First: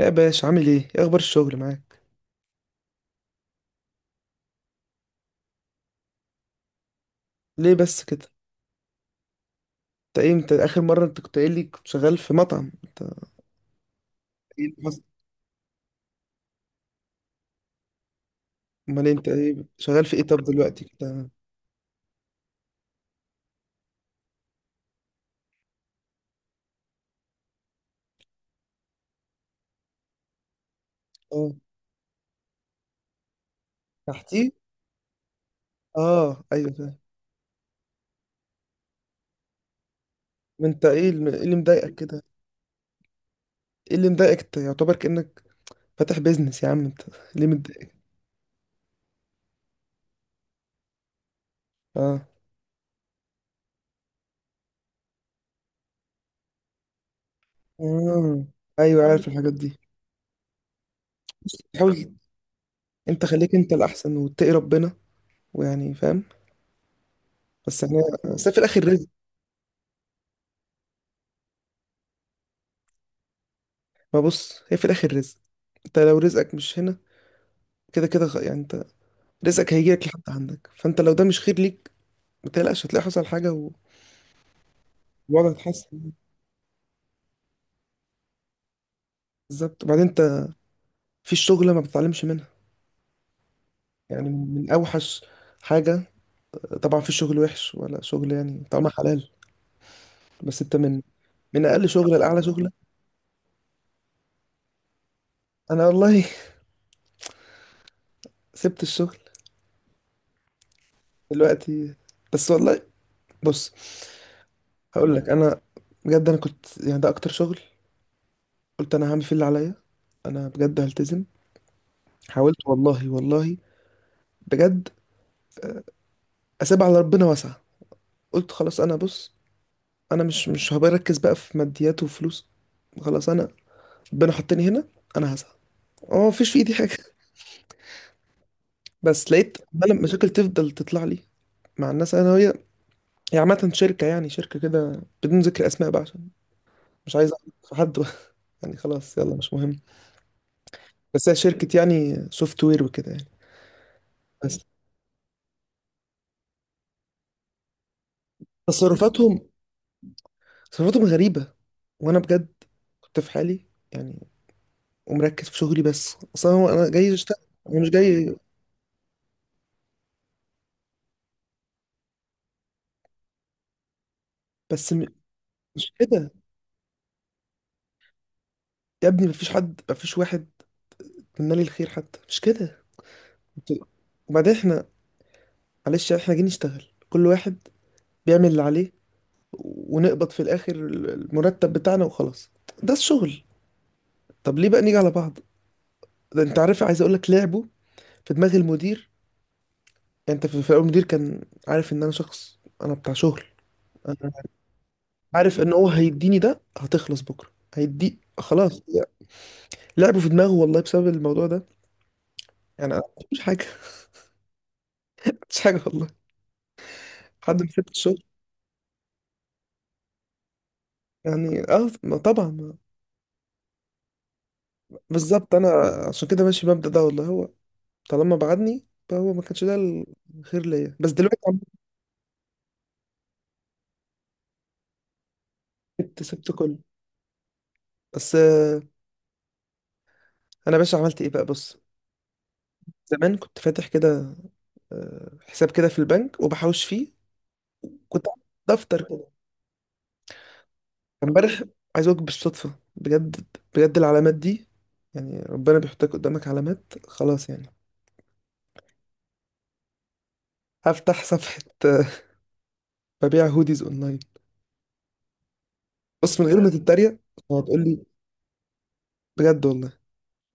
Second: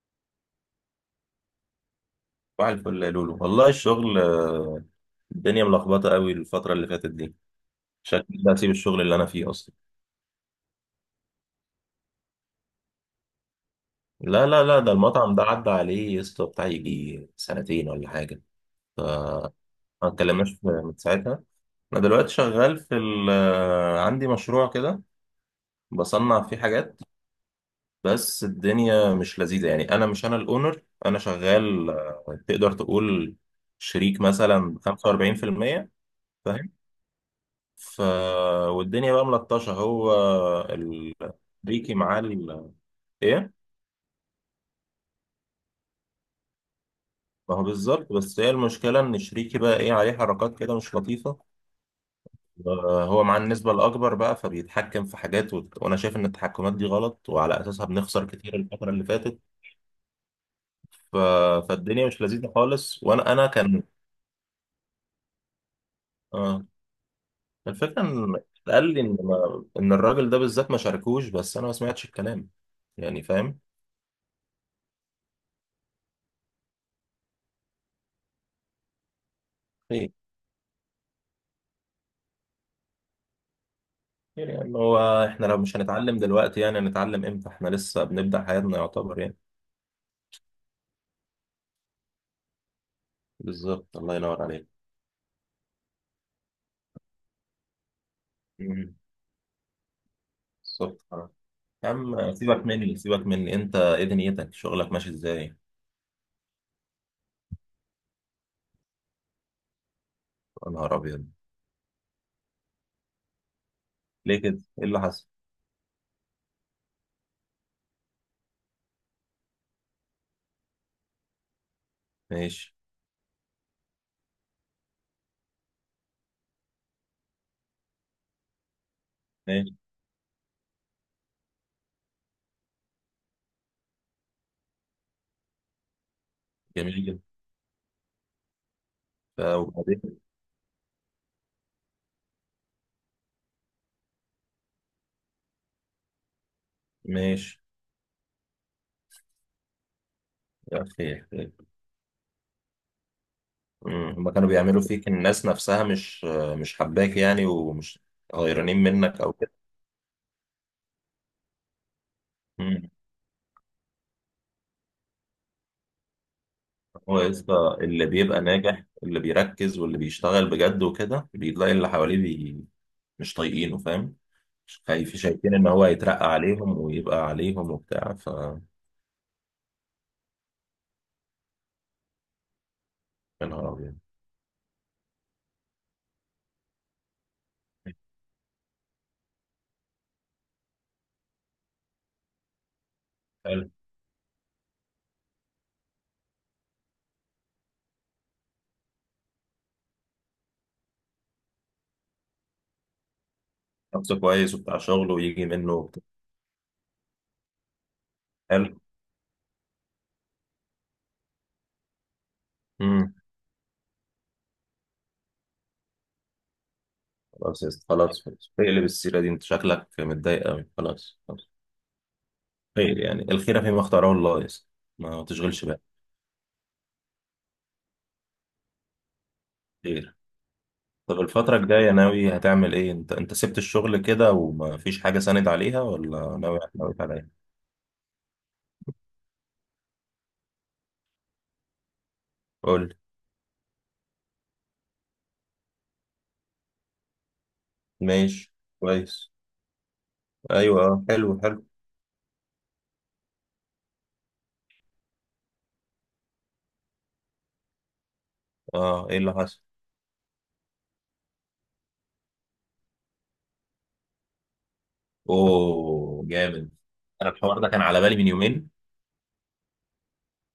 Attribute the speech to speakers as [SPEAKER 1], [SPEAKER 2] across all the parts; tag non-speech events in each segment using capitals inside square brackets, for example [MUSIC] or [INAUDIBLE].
[SPEAKER 1] يا باشا، عامل ايه؟ ايه اخبار الشغل معاك؟
[SPEAKER 2] صباح الفل يا لولو، والله الشغل الدنيا ملخبطة قوي الفترة اللي فاتت دي.
[SPEAKER 1] ليه بس كده؟
[SPEAKER 2] شكلي ده هسيب الشغل اللي أنا فيه أصلا.
[SPEAKER 1] انت ايه، انت اخر مره انت كنت قايل لي كنت شغال في مطعم، انت.
[SPEAKER 2] لا لا
[SPEAKER 1] ايه
[SPEAKER 2] لا،
[SPEAKER 1] اللي
[SPEAKER 2] ده
[SPEAKER 1] حصل؟
[SPEAKER 2] المطعم ده عدى عليه يا اسطى بتاع يجي سنتين ولا حاجة.
[SPEAKER 1] امال انت ايه، شغال
[SPEAKER 2] ما
[SPEAKER 1] في ايه طب
[SPEAKER 2] اتكلمناش
[SPEAKER 1] دلوقتي
[SPEAKER 2] من
[SPEAKER 1] كده؟
[SPEAKER 2] ساعتها. أنا دلوقتي شغال في ال آه، عندي مشروع كده بصنع فيه حاجات. بس الدنيا مش لذيذة، يعني أنا مش، أنا الأونر، أنا
[SPEAKER 1] اه،
[SPEAKER 2] شغال تقدر تقول شريك
[SPEAKER 1] تحتيه.
[SPEAKER 2] مثلا 45%.
[SPEAKER 1] اه ايوه،
[SPEAKER 2] فاهم.
[SPEAKER 1] فاهم.
[SPEAKER 2] ف والدنيا بقى ملطشة، هو
[SPEAKER 1] انت ايه ايه اللي مضايقك
[SPEAKER 2] شريكي معاه
[SPEAKER 1] كده؟
[SPEAKER 2] ايه.
[SPEAKER 1] ايه اللي مضايقك انت؟ يعتبر كانك فاتح بيزنس يا عم انت، ليه
[SPEAKER 2] ما هو
[SPEAKER 1] متضايق؟
[SPEAKER 2] بالظبط، بس هي المشكله ان شريكي بقى ايه عليه حركات كده مش لطيفه.
[SPEAKER 1] اه.
[SPEAKER 2] هو مع النسبه الاكبر بقى، فبيتحكم في حاجات وانا شايف ان التحكمات دي غلط، وعلى اساسها بنخسر
[SPEAKER 1] آه.
[SPEAKER 2] كتير الفتره
[SPEAKER 1] ايوه،
[SPEAKER 2] اللي
[SPEAKER 1] عارف
[SPEAKER 2] فاتت.
[SPEAKER 1] الحاجات دي.
[SPEAKER 2] ف...
[SPEAKER 1] بس
[SPEAKER 2] فالدنيا
[SPEAKER 1] حاول.
[SPEAKER 2] مش لذيذه خالص،
[SPEAKER 1] انت
[SPEAKER 2] وانا
[SPEAKER 1] خليك انت
[SPEAKER 2] كان.
[SPEAKER 1] الاحسن واتقي ربنا، ويعني فاهم.
[SPEAKER 2] آه.
[SPEAKER 1] بس احنا،
[SPEAKER 2] الفكره ان
[SPEAKER 1] بس في الاخر
[SPEAKER 2] قال لي
[SPEAKER 1] رزق.
[SPEAKER 2] ان ما... ان الراجل ده بالذات ما شاركوش، بس انا ما سمعتش الكلام. يعني فاهم.
[SPEAKER 1] ما بص، هي في الاخر رزق. انت لو رزقك مش هنا، كده كده يعني انت رزقك هيجيلك
[SPEAKER 2] خير.
[SPEAKER 1] لحد عندك. فانت لو ده مش خير ليك ما تقلقش، هتلاقي حصل حاجه
[SPEAKER 2] خير يعني، هو احنا
[SPEAKER 1] والوضع
[SPEAKER 2] لو مش
[SPEAKER 1] هيتحسن.
[SPEAKER 2] هنتعلم دلوقتي، يعني هنتعلم امتى؟ احنا لسه بنبدأ حياتنا يعتبر يعني.
[SPEAKER 1] بالظبط. وبعدين انت في الشغل ما بتتعلمش منها؟
[SPEAKER 2] بالظبط، الله
[SPEAKER 1] يعني
[SPEAKER 2] ينور عليك.
[SPEAKER 1] من اوحش حاجه. طبعا في شغل وحش ولا شغل يعني طعمه
[SPEAKER 2] مم.
[SPEAKER 1] حلال، بس انت
[SPEAKER 2] بالظبط
[SPEAKER 1] من
[SPEAKER 2] آه.
[SPEAKER 1] من اقل
[SPEAKER 2] يا
[SPEAKER 1] شغله
[SPEAKER 2] عم
[SPEAKER 1] لاعلى
[SPEAKER 2] سيبك
[SPEAKER 1] شغله.
[SPEAKER 2] مني، سيبك مني، انت ايه دنيتك؟ شغلك ماشي ازاي؟
[SPEAKER 1] انا والله [LAUGHS] سبت الشغل
[SPEAKER 2] يا نهار ابيض.
[SPEAKER 1] دلوقتي، بس والله بص،
[SPEAKER 2] ليه كده؟ ايه اللي
[SPEAKER 1] هقول لك
[SPEAKER 2] حصل؟
[SPEAKER 1] انا. بجد انا كنت، يعني ده اكتر شغل قلت انا هعمل فيه اللي عليا. انا بجد هلتزم، حاولت
[SPEAKER 2] ماشي.
[SPEAKER 1] والله والله بجد. اسيبها على ربنا واسعة. قلت خلاص، انا بص،
[SPEAKER 2] ماشي.
[SPEAKER 1] انا مش هبركز بقى في ماديات وفلوس. خلاص انا، ربنا حطني هنا، انا هسعى. اه، مفيش في ايدي حاجه
[SPEAKER 2] جميل
[SPEAKER 1] [LAUGHS]
[SPEAKER 2] جدا.
[SPEAKER 1] بس لقيت عمال
[SPEAKER 2] وبعدين.
[SPEAKER 1] مشاكل تفضل تطلع لي مع الناس، انا وهي. هي عامه شركه، يعني شركه كده بدون ذكر اسماء بقى، عشان مش عايز أعرف
[SPEAKER 2] ماشي.
[SPEAKER 1] في حد بقى. [LAUGHS] يعني خلاص، يلا مش مهم.
[SPEAKER 2] يا اخي.
[SPEAKER 1] بس هي شركه يعني سوفت وير وكده يعني.
[SPEAKER 2] مم. هما كانوا
[SPEAKER 1] بس
[SPEAKER 2] بيعملوا فيك الناس نفسها؟ مش حباك يعني؟ ومش غيرانين منك او
[SPEAKER 1] تصرفاتهم،
[SPEAKER 2] كده.
[SPEAKER 1] تصرفاتهم غريبه، وانا بجد
[SPEAKER 2] مم.
[SPEAKER 1] كنت في حالي، يعني ومركز في شغلي، بس اصلا هو انا جاي
[SPEAKER 2] هو يا
[SPEAKER 1] اشتغل،
[SPEAKER 2] اسطى،
[SPEAKER 1] انا مش
[SPEAKER 2] اللي
[SPEAKER 1] جاي.
[SPEAKER 2] بيبقى ناجح، اللي بيركز واللي بيشتغل بجد وكده، بيلاقي اللي حواليه مش طايقينه، فاهم. مش
[SPEAKER 1] بس
[SPEAKER 2] خايف شايفين ان هو
[SPEAKER 1] مش كده.
[SPEAKER 2] هيترقى عليهم ويبقى عليهم وبتاع،
[SPEAKER 1] يا ابني مفيش حد، مفيش واحد منا لي الخير، حتى مش كده.
[SPEAKER 2] يا نهار
[SPEAKER 1] انتوا-
[SPEAKER 2] ابيض.
[SPEAKER 1] وبعدين احنا، معلش، احنا جايين نشتغل، كل واحد بيعمل اللي عليه ونقبض في الاخر المرتب بتاعنا وخلاص. ده الشغل.
[SPEAKER 2] حلو.
[SPEAKER 1] طب ليه بقى نيجي على بعض؟ ده انت عارف، عايز اقول لك لعبه في دماغ المدير. يعني انت في الاول المدير كان عارف ان انا شخص، انا بتاع شغل.
[SPEAKER 2] شخص
[SPEAKER 1] انا
[SPEAKER 2] كويس وبتاع شغله ويجي
[SPEAKER 1] عارف ان
[SPEAKER 2] منه
[SPEAKER 1] هو
[SPEAKER 2] بتاع.
[SPEAKER 1] هيديني ده، هتخلص بكره هيدي،
[SPEAKER 2] حلو.
[SPEAKER 1] خلاص يعني. لعبه في دماغه والله بسبب الموضوع ده. يعني انا
[SPEAKER 2] امم.
[SPEAKER 1] مش حاجه [LAUGHS] مش حاجه والله. لحد
[SPEAKER 2] خلاص
[SPEAKER 1] ما
[SPEAKER 2] يا اسطى،
[SPEAKER 1] سبت الشغل،
[SPEAKER 2] خلاص خلاص، اقلب السيره دي، انت شكلك متضايق قوي، خلاص خلاص.
[SPEAKER 1] يعني اه، ما طبعا
[SPEAKER 2] خير يعني الخير فيما اختاره الله يا اسطى. ما
[SPEAKER 1] بالظبط.
[SPEAKER 2] تشغلش
[SPEAKER 1] انا
[SPEAKER 2] بالك.
[SPEAKER 1] عشان كده ماشي بمبدأ ده والله، هو طالما بعدني فهو ما كانش ده
[SPEAKER 2] خير.
[SPEAKER 1] الخير ليا، بس
[SPEAKER 2] طب
[SPEAKER 1] دلوقتي
[SPEAKER 2] الفترة
[SPEAKER 1] عملت.
[SPEAKER 2] الجاية ناوي هتعمل ايه؟ انت سبت الشغل كده وما فيش حاجة ساند عليها،
[SPEAKER 1] سبت،
[SPEAKER 2] ولا
[SPEAKER 1] سبت
[SPEAKER 2] ناوي
[SPEAKER 1] كله،
[SPEAKER 2] ناوي على ايه؟
[SPEAKER 1] بس انا باشا عملت ايه بقى، بص.
[SPEAKER 2] قول.
[SPEAKER 1] زمان كنت فاتح كده، حساب كده في البنك وبحوش فيه. كنت عامل
[SPEAKER 2] ماشي.
[SPEAKER 1] دفتر كده.
[SPEAKER 2] كويس. ايوه اه، حلو
[SPEAKER 1] امبارح
[SPEAKER 2] حلو.
[SPEAKER 1] عايز اقولك، بالصدفة بجد، بجد العلامات دي، يعني ربنا بيحطك قدامك علامات، خلاص يعني.
[SPEAKER 2] اه، ايه اللي حصل؟
[SPEAKER 1] هفتح صفحة [LAUGHS] ببيع هوديز اونلاين.
[SPEAKER 2] اوه
[SPEAKER 1] بص من غير ما
[SPEAKER 2] جامد.
[SPEAKER 1] تتريق،
[SPEAKER 2] انا الحوار ده
[SPEAKER 1] هتقول
[SPEAKER 2] كان على
[SPEAKER 1] لي
[SPEAKER 2] بالي من يومين.
[SPEAKER 1] بجد والله.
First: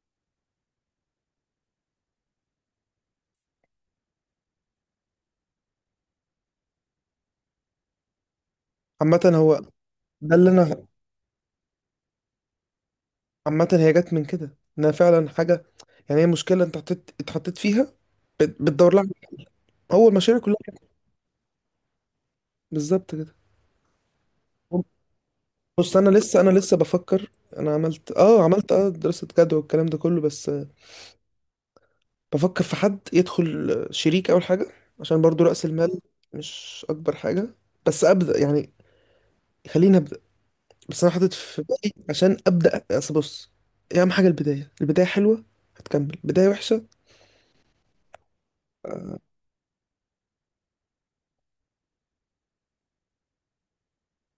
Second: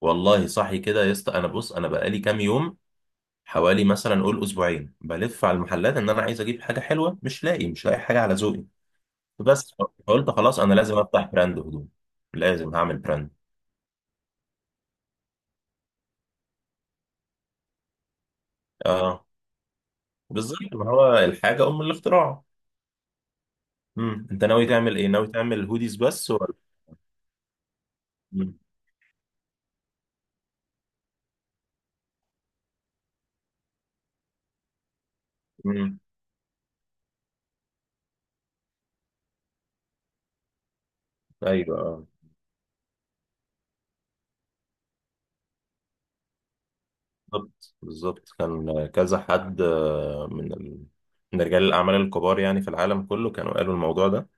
[SPEAKER 2] والله صحي كده يا اسطى، انا بص انا بقالي كام يوم، حوالي مثلا قول اسبوعين بلف على المحلات ان انا عايز اجيب حاجه حلوه، مش لاقي، مش لاقي حاجه على ذوقي.
[SPEAKER 1] عامة هو
[SPEAKER 2] بس. فقلت
[SPEAKER 1] ده اللي
[SPEAKER 2] خلاص انا
[SPEAKER 1] انا،
[SPEAKER 2] لازم افتح براند هدوم، لازم هعمل براند.
[SPEAKER 1] عامة هي جت من كده ان انا فعلا حاجة، يعني هي مشكلة انت اتحطيت فيها، بتدور لها.
[SPEAKER 2] اه.
[SPEAKER 1] هو المشاريع كلها
[SPEAKER 2] بالظبط،
[SPEAKER 1] كده.
[SPEAKER 2] ما هو الحاجه ام الاختراع.
[SPEAKER 1] بالظبط كده.
[SPEAKER 2] امم، انت ناوي تعمل ايه؟ ناوي تعمل
[SPEAKER 1] بص
[SPEAKER 2] هوديز
[SPEAKER 1] انا
[SPEAKER 2] بس
[SPEAKER 1] لسه
[SPEAKER 2] ولا؟
[SPEAKER 1] انا لسه بفكر. انا عملت اه
[SPEAKER 2] امم.
[SPEAKER 1] عملت اه دراسة جدوى والكلام ده كله، بس بفكر في حد يدخل شريك اول حاجة، عشان برضو رأس
[SPEAKER 2] أمم.
[SPEAKER 1] المال مش اكبر حاجة، بس ابدأ يعني، خليني ابدأ. بس انا حاطط في
[SPEAKER 2] ايوه
[SPEAKER 1] بالي
[SPEAKER 2] آه.
[SPEAKER 1] عشان ابدأ، اصل بص، إيه اهم حاجة؟ البداية. البداية حلوة هتكمل، بداية وحشة.
[SPEAKER 2] بالظبط بالظبط، كان كذا حد من رجال الأعمال الكبار يعني في العالم كله كانوا قالوا الموضوع ده،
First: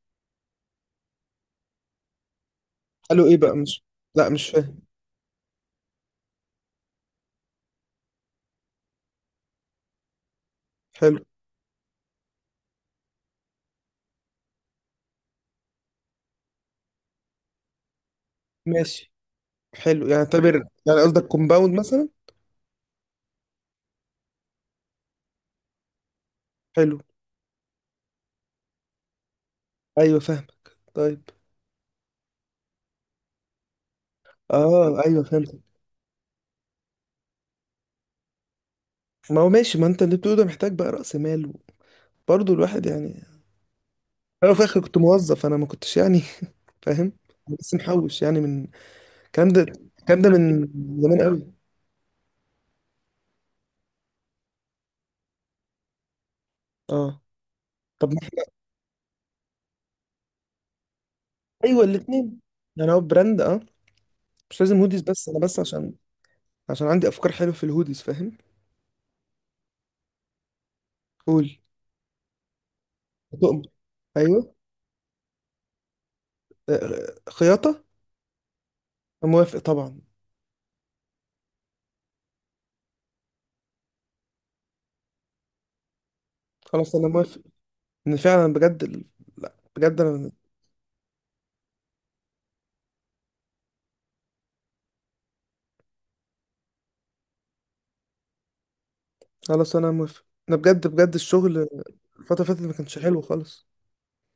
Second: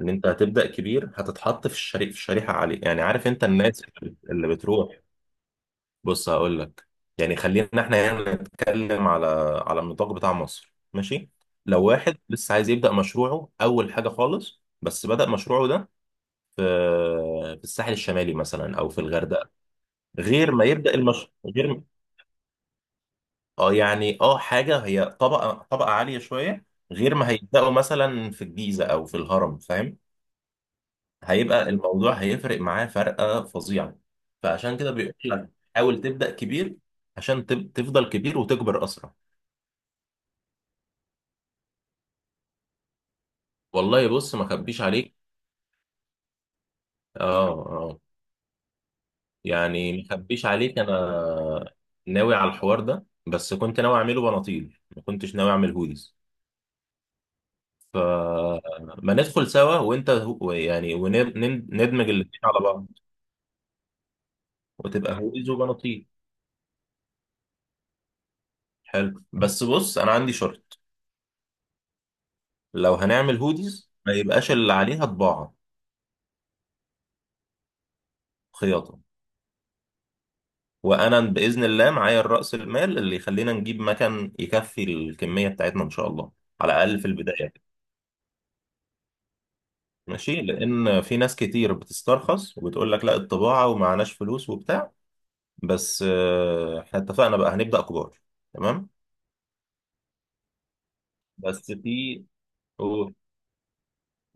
[SPEAKER 2] إن أنت هتبدأ كبير هتتحط في الشريحة عالية، يعني
[SPEAKER 1] قالوا
[SPEAKER 2] عارف
[SPEAKER 1] ايه
[SPEAKER 2] أنت
[SPEAKER 1] بقى؟
[SPEAKER 2] الناس
[SPEAKER 1] مش لا، مش
[SPEAKER 2] اللي
[SPEAKER 1] فاهم.
[SPEAKER 2] بتروح. بص هقول لك، يعني خلينا إحنا هنا نتكلم على النطاق بتاع مصر،
[SPEAKER 1] حلو.
[SPEAKER 2] ماشي. لو واحد لسه عايز يبدأ مشروعه أول حاجة خالص، بس بدأ مشروعه ده في الساحل الشمالي مثلا أو في
[SPEAKER 1] ماشي،
[SPEAKER 2] الغردقة.
[SPEAKER 1] حلو يعني،
[SPEAKER 2] غير
[SPEAKER 1] اعتبر.
[SPEAKER 2] ما يبدأ
[SPEAKER 1] يعني
[SPEAKER 2] المش...
[SPEAKER 1] قصدك كومباوند
[SPEAKER 2] غير،
[SPEAKER 1] مثلا.
[SPEAKER 2] اه يعني اه، حاجة هي طبقة عالية شوية.
[SPEAKER 1] حلو.
[SPEAKER 2] غير ما هيبدأوا مثلا في الجيزة أو في الهرم، فاهم.
[SPEAKER 1] ايوه فاهمك، طيب.
[SPEAKER 2] هيبقى الموضوع، هيفرق معاه فرقة فظيعة. فعشان كده
[SPEAKER 1] اه
[SPEAKER 2] بيقول
[SPEAKER 1] ايوه
[SPEAKER 2] لك
[SPEAKER 1] فهمت.
[SPEAKER 2] حاول تبدأ كبير، عشان تفضل كبير وتكبر أسرع.
[SPEAKER 1] ما هو ماشي، ما انت اللي بتقوله ده محتاج بقى رأس مال، برضه الواحد يعني.
[SPEAKER 2] والله بص، ما
[SPEAKER 1] انا في الاخر
[SPEAKER 2] خبيش
[SPEAKER 1] كنت
[SPEAKER 2] عليك.
[SPEAKER 1] موظف، انا ما كنتش يعني [LAUGHS] فاهم.
[SPEAKER 2] اه
[SPEAKER 1] بس
[SPEAKER 2] اه.
[SPEAKER 1] محوش يعني من الكلام ده،
[SPEAKER 2] يعني ما
[SPEAKER 1] الكلام ده
[SPEAKER 2] خبيش
[SPEAKER 1] من
[SPEAKER 2] عليك، أنا
[SPEAKER 1] زمان قوي.
[SPEAKER 2] ناوي على الحوار ده، بس كنت ناوي أعمله بناطيل، ما كنتش ناوي أعمل هوديز.
[SPEAKER 1] اه، طب ما
[SPEAKER 2] فما ندخل سوا، وأنت يعني
[SPEAKER 1] ايوه،
[SPEAKER 2] وندمج الاتنين
[SPEAKER 1] الاثنين.
[SPEAKER 2] على بعض.
[SPEAKER 1] يعني هو براند، مش لازم هوديز،
[SPEAKER 2] وتبقى
[SPEAKER 1] بس انا،
[SPEAKER 2] هوديز
[SPEAKER 1] بس عشان
[SPEAKER 2] وبناطيل.
[SPEAKER 1] عشان عندي افكار حلوه في الهوديز، فاهم.
[SPEAKER 2] حلو، بس بص انا عندي شرط.
[SPEAKER 1] قول.
[SPEAKER 2] لو هنعمل
[SPEAKER 1] تؤمر.
[SPEAKER 2] هوديز ما يبقاش
[SPEAKER 1] ايوه.
[SPEAKER 2] اللي عليها طباعة،
[SPEAKER 1] خياطه.
[SPEAKER 2] خياطة.
[SPEAKER 1] أنا موافق طبعا.
[SPEAKER 2] وانا باذن الله معايا الرأس المال اللي يخلينا نجيب مكان يكفي الكمية بتاعتنا ان شاء الله، على
[SPEAKER 1] خلاص
[SPEAKER 2] الاقل في
[SPEAKER 1] انا موافق
[SPEAKER 2] البداية.
[SPEAKER 1] ان فعلا بجد لا بجد انا،
[SPEAKER 2] ماشي، لان في ناس كتير بتسترخص وبتقول لك لا، الطباعة ومعناش فلوس وبتاع. بس احنا اتفقنا بقى، هنبدأ كبار. تمام.
[SPEAKER 1] خلاص انا موافق. انا بجد بجد، الشغل
[SPEAKER 2] بس في
[SPEAKER 1] الفترة اللي فاتت ما كانش
[SPEAKER 2] و-
[SPEAKER 1] حلو خالص.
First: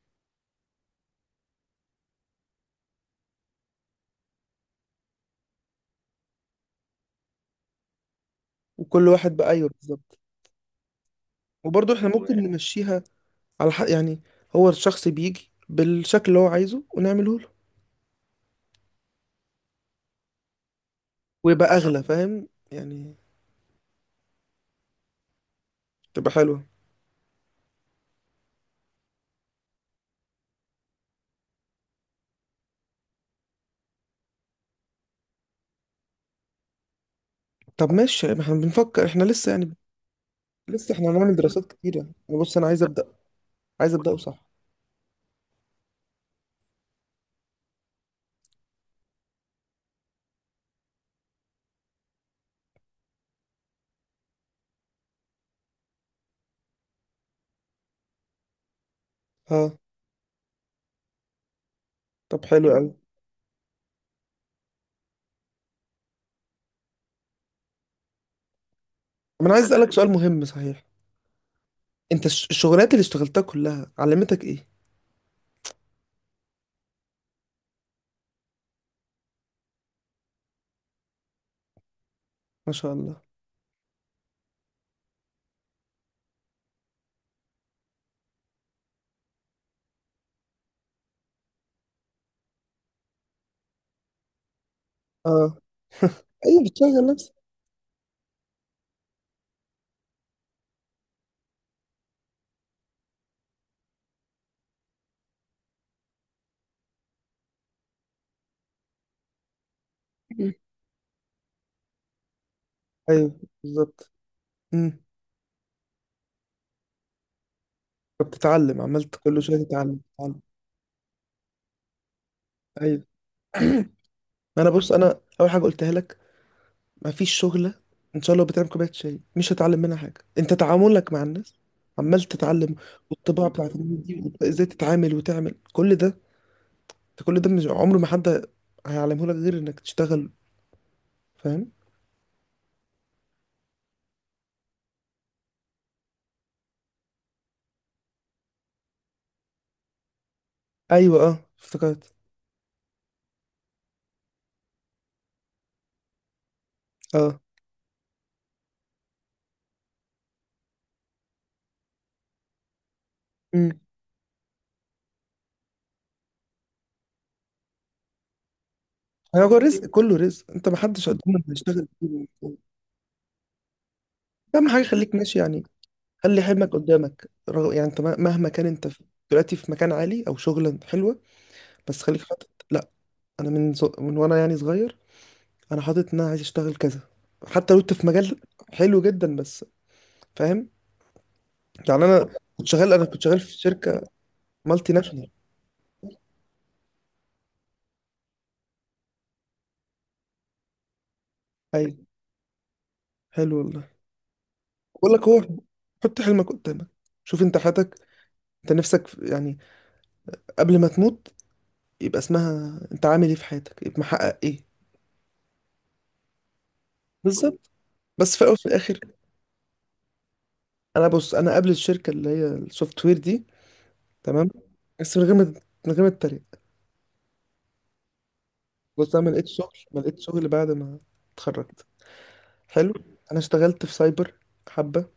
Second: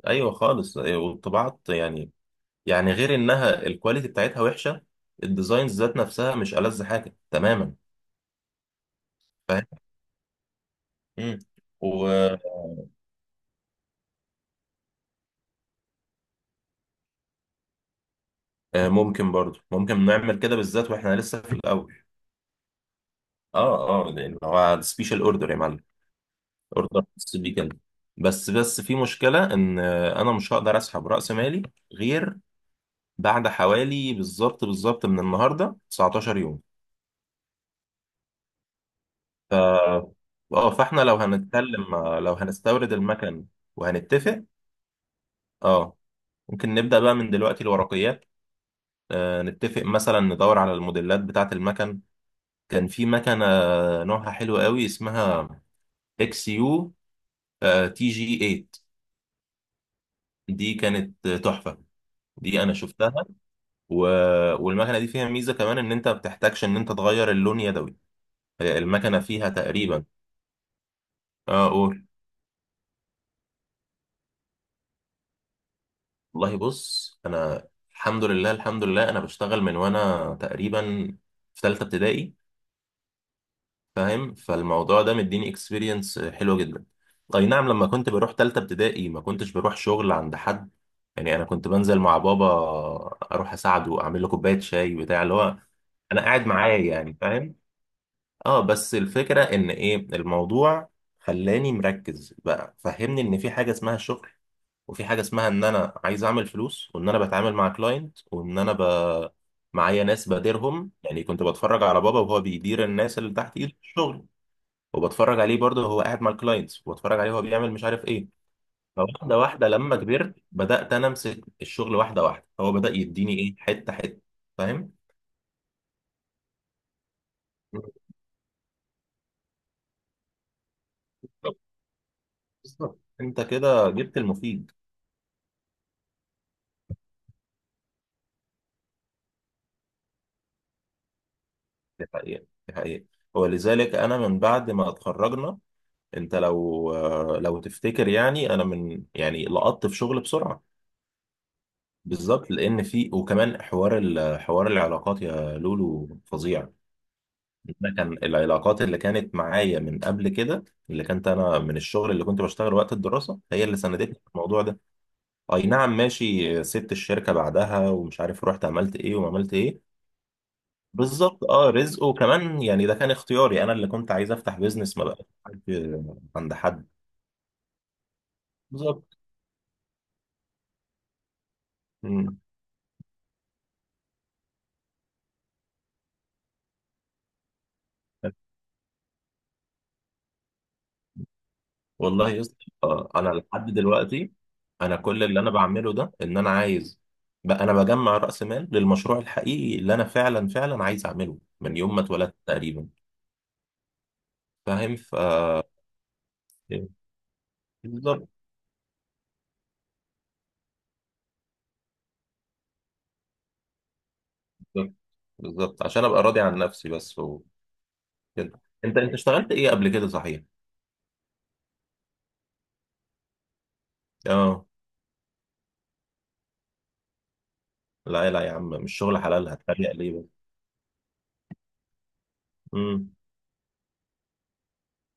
[SPEAKER 2] ايوه خالص، أيوه، والطباعة يعني، يعني غير انها الكواليتي بتاعتها وحشه، الديزاينز ذات نفسها مش ألذ حاجه تماما،
[SPEAKER 1] وكل واحد بقى،
[SPEAKER 2] فاهم.
[SPEAKER 1] ايوه بالظبط.
[SPEAKER 2] مم.
[SPEAKER 1] وبرضه احنا ممكن
[SPEAKER 2] وممكن،
[SPEAKER 1] نمشيها على حق يعني، هو الشخص بيجي بالشكل اللي هو عايزه ونعمله له
[SPEAKER 2] برضو ممكن نعمل كده، بالذات واحنا لسه في
[SPEAKER 1] ويبقى
[SPEAKER 2] الاول.
[SPEAKER 1] اغلى، فاهم يعني.
[SPEAKER 2] اه اه، لان هو سبيشال اوردر يا معلم،
[SPEAKER 1] تبقى حلوة.
[SPEAKER 2] اوردر خاص بيه كده. بس في مشكله ان انا مش هقدر اسحب راس مالي، غير بعد حوالي بالظبط بالظبط من النهارده 19 يوم.
[SPEAKER 1] طب ماشي، ما احنا بنفكر، احنا لسه يعني،
[SPEAKER 2] ف اه،
[SPEAKER 1] لسه
[SPEAKER 2] فاحنا
[SPEAKER 1] احنا
[SPEAKER 2] لو
[SPEAKER 1] هنعمل دراسات
[SPEAKER 2] هنتكلم
[SPEAKER 1] كتيرة.
[SPEAKER 2] لو
[SPEAKER 1] أنا بص، انا عايز
[SPEAKER 2] هنستورد
[SPEAKER 1] ابدا،
[SPEAKER 2] المكن
[SPEAKER 1] عايز ابداه
[SPEAKER 2] وهنتفق.
[SPEAKER 1] صح.
[SPEAKER 2] اه ممكن نبدأ بقى من دلوقتي الورقيات. آه نتفق مثلا، ندور على الموديلات بتاعة المكن. كان في مكنة نوعها حلو قوي، اسمها اكس يو تي جي 8.
[SPEAKER 1] ها.
[SPEAKER 2] دي كانت تحفة.
[SPEAKER 1] طب
[SPEAKER 2] دي
[SPEAKER 1] حلو
[SPEAKER 2] انا
[SPEAKER 1] قوي.
[SPEAKER 2] شفتها. و... والمكنة دي فيها ميزة كمان، ان انت ما بتحتاجش ان انت تغير اللون يدوي. المكنة
[SPEAKER 1] طب
[SPEAKER 2] فيها
[SPEAKER 1] انا عايز اسالك
[SPEAKER 2] تقريبا.
[SPEAKER 1] سؤال مهم صحيح.
[SPEAKER 2] اه قول.
[SPEAKER 1] انت الشغلات اللي اشتغلتها كلها علمتك ايه؟
[SPEAKER 2] والله بص، انا الحمد لله الحمد لله، انا بشتغل من وانا تقريبا في ثالثة ابتدائي.
[SPEAKER 1] ما شاء الله.
[SPEAKER 2] فاهم، فالموضوع ده مديني اكسبيرينس حلوه جدا. اي نعم، لما كنت بروح تالتة ابتدائي ما كنتش بروح شغل عند حد، يعني انا كنت بنزل مع بابا، اروح اساعده، اعمل له كوبايه شاي بتاع، اللي
[SPEAKER 1] اه
[SPEAKER 2] هو انا قاعد
[SPEAKER 1] ايوه،
[SPEAKER 2] معاه
[SPEAKER 1] بتشغل
[SPEAKER 2] يعني،
[SPEAKER 1] نفسك.
[SPEAKER 2] فاهم. اه، بس الفكره ان ايه الموضوع، خلاني مركز بقى، فهمني ان في حاجه اسمها الشغل، وفي حاجه اسمها ان انا عايز اعمل فلوس، وان انا بتعامل مع كلاينت، وان انا معايا ناس
[SPEAKER 1] مم.
[SPEAKER 2] بديرهم، يعني كنت بتفرج على بابا وهو بيدير الناس اللي
[SPEAKER 1] ايوه
[SPEAKER 2] تحت ايده في
[SPEAKER 1] بالظبط.
[SPEAKER 2] الشغل،
[SPEAKER 1] امم.
[SPEAKER 2] وبتفرج عليه برضه هو قاعد مع الكلاينتس، وبتفرج عليه هو بيعمل مش عارف ايه.
[SPEAKER 1] فبتتعلم، عملت
[SPEAKER 2] فواحده
[SPEAKER 1] كل شويه
[SPEAKER 2] واحده لما
[SPEAKER 1] تتعلم،
[SPEAKER 2] كبرت
[SPEAKER 1] تتعلم.
[SPEAKER 2] بدات انا امسك الشغل، واحده واحده هو بدا
[SPEAKER 1] ايوه،
[SPEAKER 2] يديني ايه، حته حته،
[SPEAKER 1] ما انا
[SPEAKER 2] فاهم.
[SPEAKER 1] بص، انا اول حاجه قلتها لك، ما فيش شغله ان شاء الله بتعمل كوبايه شاي مش هتعلم منها حاجه. انت تعاملك مع الناس
[SPEAKER 2] بالظبط
[SPEAKER 1] عمال تتعلم،
[SPEAKER 2] بالظبط. انت
[SPEAKER 1] والطباع بتاعت
[SPEAKER 2] كده
[SPEAKER 1] الناس دي،
[SPEAKER 2] جبت
[SPEAKER 1] وإنت ازاي
[SPEAKER 2] المفيد.
[SPEAKER 1] تتعامل وتعمل كل ده. انت كل ده مش عمره ما حد هيعلمه لك غير انك تشتغل. فاهم.
[SPEAKER 2] دي حقيقه، دي حقيقه. ولذلك انا من بعد ما اتخرجنا، انت لو تفتكر، يعني انا من يعني لقطت في شغل بسرعه.
[SPEAKER 1] ايوه اه، افتكرت.
[SPEAKER 2] بالظبط، لان في وكمان حوار حوار العلاقات يا لولو فظيع.
[SPEAKER 1] اه،
[SPEAKER 2] أنا كان العلاقات اللي كانت معايا من قبل كده، اللي كانت انا من الشغل اللي كنت بشتغل وقت الدراسه، هي اللي ساندتني في الموضوع ده. اي نعم ماشي، سبت الشركه بعدها، ومش عارف رحت عملت ايه وما عملت
[SPEAKER 1] هو رزق،
[SPEAKER 2] ايه.
[SPEAKER 1] كله رزق، انت ما حدش
[SPEAKER 2] بالظبط،
[SPEAKER 1] قدامك
[SPEAKER 2] اه
[SPEAKER 1] بيشتغل
[SPEAKER 2] رزق،
[SPEAKER 1] كتير.
[SPEAKER 2] وكمان يعني ده كان اختياري، انا اللي كنت عايز افتح
[SPEAKER 1] اهم حاجه
[SPEAKER 2] بيزنس، ما
[SPEAKER 1] خليك
[SPEAKER 2] بقاش
[SPEAKER 1] ماشي
[SPEAKER 2] عارف
[SPEAKER 1] يعني، خلي
[SPEAKER 2] عند
[SPEAKER 1] حلمك
[SPEAKER 2] حد.
[SPEAKER 1] قدامك، يعني انت مهما كان انت
[SPEAKER 2] بالظبط.
[SPEAKER 1] دلوقتي في مكان عالي او شغلة حلوه، بس خليك
[SPEAKER 2] مم.
[SPEAKER 1] حاطط. لا، انا من وانا يعني صغير انا حاطط ان انا عايز اشتغل كذا، حتى لو انت في مجال حلو جدا، بس فاهم يعني. انا
[SPEAKER 2] والله يا اسطى،
[SPEAKER 1] كنت شغال انا كنت
[SPEAKER 2] انا
[SPEAKER 1] شغال في
[SPEAKER 2] لحد
[SPEAKER 1] شركه
[SPEAKER 2] دلوقتي،
[SPEAKER 1] مالتي
[SPEAKER 2] انا كل
[SPEAKER 1] ناشونال.
[SPEAKER 2] اللي انا بعمله ده ان انا عايز بقى، انا بجمع راس مال للمشروع الحقيقي اللي انا فعلا فعلا عايز اعمله من يوم
[SPEAKER 1] ايوه،
[SPEAKER 2] ما اتولدت تقريبا.
[SPEAKER 1] حلو والله.
[SPEAKER 2] فاهم
[SPEAKER 1] بقول لك، هو حط حلمك قدامك، شوف انت حياتك،
[SPEAKER 2] بالظبط
[SPEAKER 1] انت نفسك يعني قبل ما تموت يبقى اسمها انت عامل ايه في حياتك، يبقى محقق ايه.
[SPEAKER 2] بالظبط. بالظبط. عشان ابقى راضي عن نفسي بس وكده.
[SPEAKER 1] بالظبط. بس في الاول وفي
[SPEAKER 2] انت
[SPEAKER 1] الاخر.
[SPEAKER 2] انت اشتغلت ايه قبل كده، صحيح.
[SPEAKER 1] انا بص، انا قبل الشركه اللي هي السوفت وير دي، تمام،
[SPEAKER 2] اه.
[SPEAKER 1] بس من غير ما اتريق،
[SPEAKER 2] لا لا يا عم، مش
[SPEAKER 1] بص
[SPEAKER 2] شغل
[SPEAKER 1] انا ما
[SPEAKER 2] حلال
[SPEAKER 1] لقيتش شغل،
[SPEAKER 2] هتريق
[SPEAKER 1] ما
[SPEAKER 2] ليه
[SPEAKER 1] لقيتش
[SPEAKER 2] بس.
[SPEAKER 1] شغل بعد ما اتخرجت. حلو.
[SPEAKER 2] امم.
[SPEAKER 1] انا اشتغلت في سايبر حبه،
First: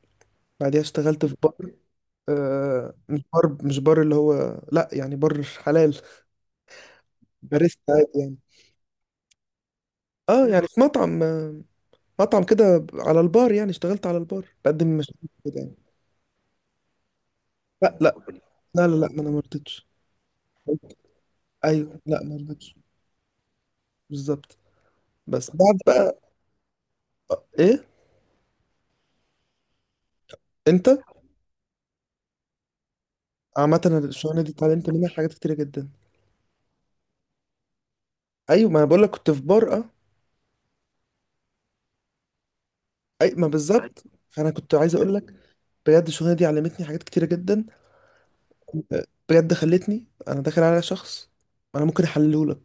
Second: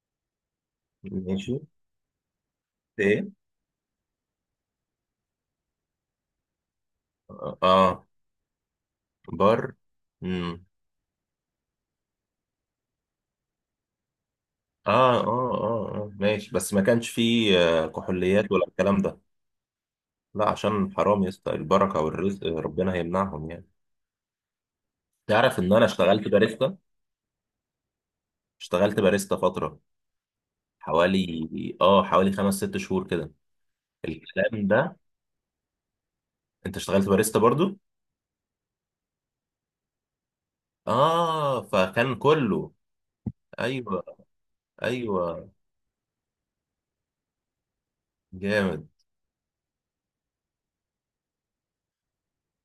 [SPEAKER 1] بعديها اشتغلت في
[SPEAKER 2] ماشي.
[SPEAKER 1] بار. مش
[SPEAKER 2] ايه.
[SPEAKER 1] بار، مش بار اللي هو، لا يعني بار حلال، باريستا
[SPEAKER 2] اه.
[SPEAKER 1] عادي يعني.
[SPEAKER 2] بار.
[SPEAKER 1] اه يعني في مطعم، مطعم كده على البار، يعني اشتغلت على البار بقدم
[SPEAKER 2] اه اه،
[SPEAKER 1] مشاكل كده يعني.
[SPEAKER 2] اه اه ماشي، بس ما كانش فيه
[SPEAKER 1] لا لا
[SPEAKER 2] كحوليات ولا
[SPEAKER 1] لا لا
[SPEAKER 2] الكلام
[SPEAKER 1] لا،
[SPEAKER 2] ده.
[SPEAKER 1] ما انا ما رضيتش.
[SPEAKER 2] لا، عشان حرام يا اسطى، البركه
[SPEAKER 1] ايوه لا، ما
[SPEAKER 2] والرزق
[SPEAKER 1] رضيتش.
[SPEAKER 2] ربنا هيمنعهم يعني.
[SPEAKER 1] بالظبط. بس
[SPEAKER 2] تعرف ان
[SPEAKER 1] بعد
[SPEAKER 2] انا
[SPEAKER 1] بقى،
[SPEAKER 2] اشتغلت باريستا،
[SPEAKER 1] ايه
[SPEAKER 2] اشتغلت باريستا فتره
[SPEAKER 1] انت.
[SPEAKER 2] حوالي، اه حوالي خمس ست شهور كده.
[SPEAKER 1] عامه الشغلانه دي
[SPEAKER 2] الكلام
[SPEAKER 1] اتعلمت
[SPEAKER 2] ده.
[SPEAKER 1] منها حاجات كتيره جدا.
[SPEAKER 2] انت اشتغلت باريستا برضو.
[SPEAKER 1] ايوه، ما انا بقول لك كنت في بار، اه.
[SPEAKER 2] اه، فكان كله.
[SPEAKER 1] اي ما بالظبط.
[SPEAKER 2] ايوه.
[SPEAKER 1] فانا كنت عايز اقول لك
[SPEAKER 2] ايوه.
[SPEAKER 1] بجد، الشغلانه دي علمتني حاجات كتيره جدا.
[SPEAKER 2] جامد.
[SPEAKER 1] بجد خلتني انا داخل على شخص، انا ممكن احلله لك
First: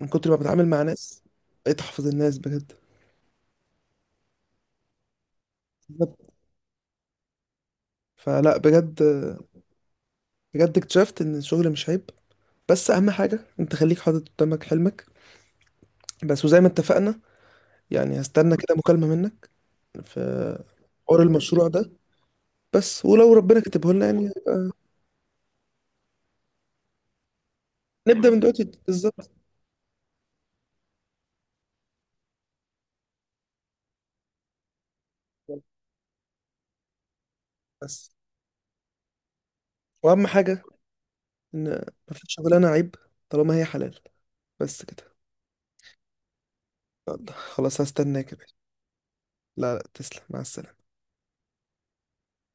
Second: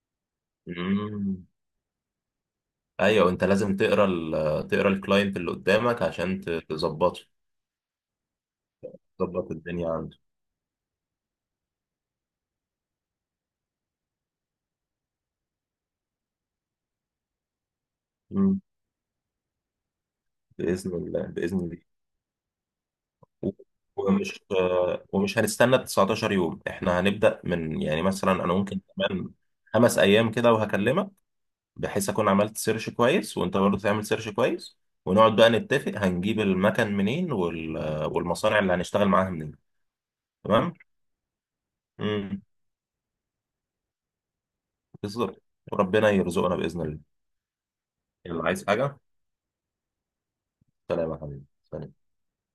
[SPEAKER 1] من كتر ما بتعامل مع ناس.
[SPEAKER 2] مم.
[SPEAKER 1] بقيت احفظ الناس بجد.
[SPEAKER 2] ايوه، انت لازم تقرا تقرا الكلاينت اللي قدامك
[SPEAKER 1] بالظبط.
[SPEAKER 2] عشان تظبطه.
[SPEAKER 1] فلا بجد،
[SPEAKER 2] تظبط الدنيا عنده.
[SPEAKER 1] بجد اكتشفت ان الشغل مش عيب، بس اهم حاجه انت خليك حاطط قدامك حلمك، بس. وزي ما اتفقنا يعني، هستنى
[SPEAKER 2] مم.
[SPEAKER 1] كده مكالمه منك. ف
[SPEAKER 2] بإذن
[SPEAKER 1] حوار
[SPEAKER 2] الله بإذن
[SPEAKER 1] المشروع
[SPEAKER 2] الله.
[SPEAKER 1] ده، بس ولو ربنا كتبه لنا يعني.
[SPEAKER 2] ومش ومش هنستنى 19 يوم، احنا هنبدأ من يعني
[SPEAKER 1] نبدأ
[SPEAKER 2] مثلا
[SPEAKER 1] من
[SPEAKER 2] انا
[SPEAKER 1] دلوقتي
[SPEAKER 2] ممكن
[SPEAKER 1] بالظبط.
[SPEAKER 2] كمان خمس ايام كده وهكلمك. بحيث اكون عملت سيرش كويس، وانت برضه تعمل سيرش كويس. ونقعد بقى نتفق، هنجيب المكان منين،
[SPEAKER 1] بس
[SPEAKER 2] والمصانع اللي هنشتغل معاها منين.
[SPEAKER 1] وأهم حاجة
[SPEAKER 2] تمام.
[SPEAKER 1] إن مفيش
[SPEAKER 2] امم.
[SPEAKER 1] شغلانة عيب طالما هي حلال، بس كده.
[SPEAKER 2] بالظبط، وربنا يرزقنا بإذن الله.
[SPEAKER 1] يلا، خلاص هستناك يا
[SPEAKER 2] يلا
[SPEAKER 1] باشا.
[SPEAKER 2] عايز حاجة؟
[SPEAKER 1] لا لا، تسلم، مع السلامة.
[SPEAKER 2] سلام يا حبيبي، سلام.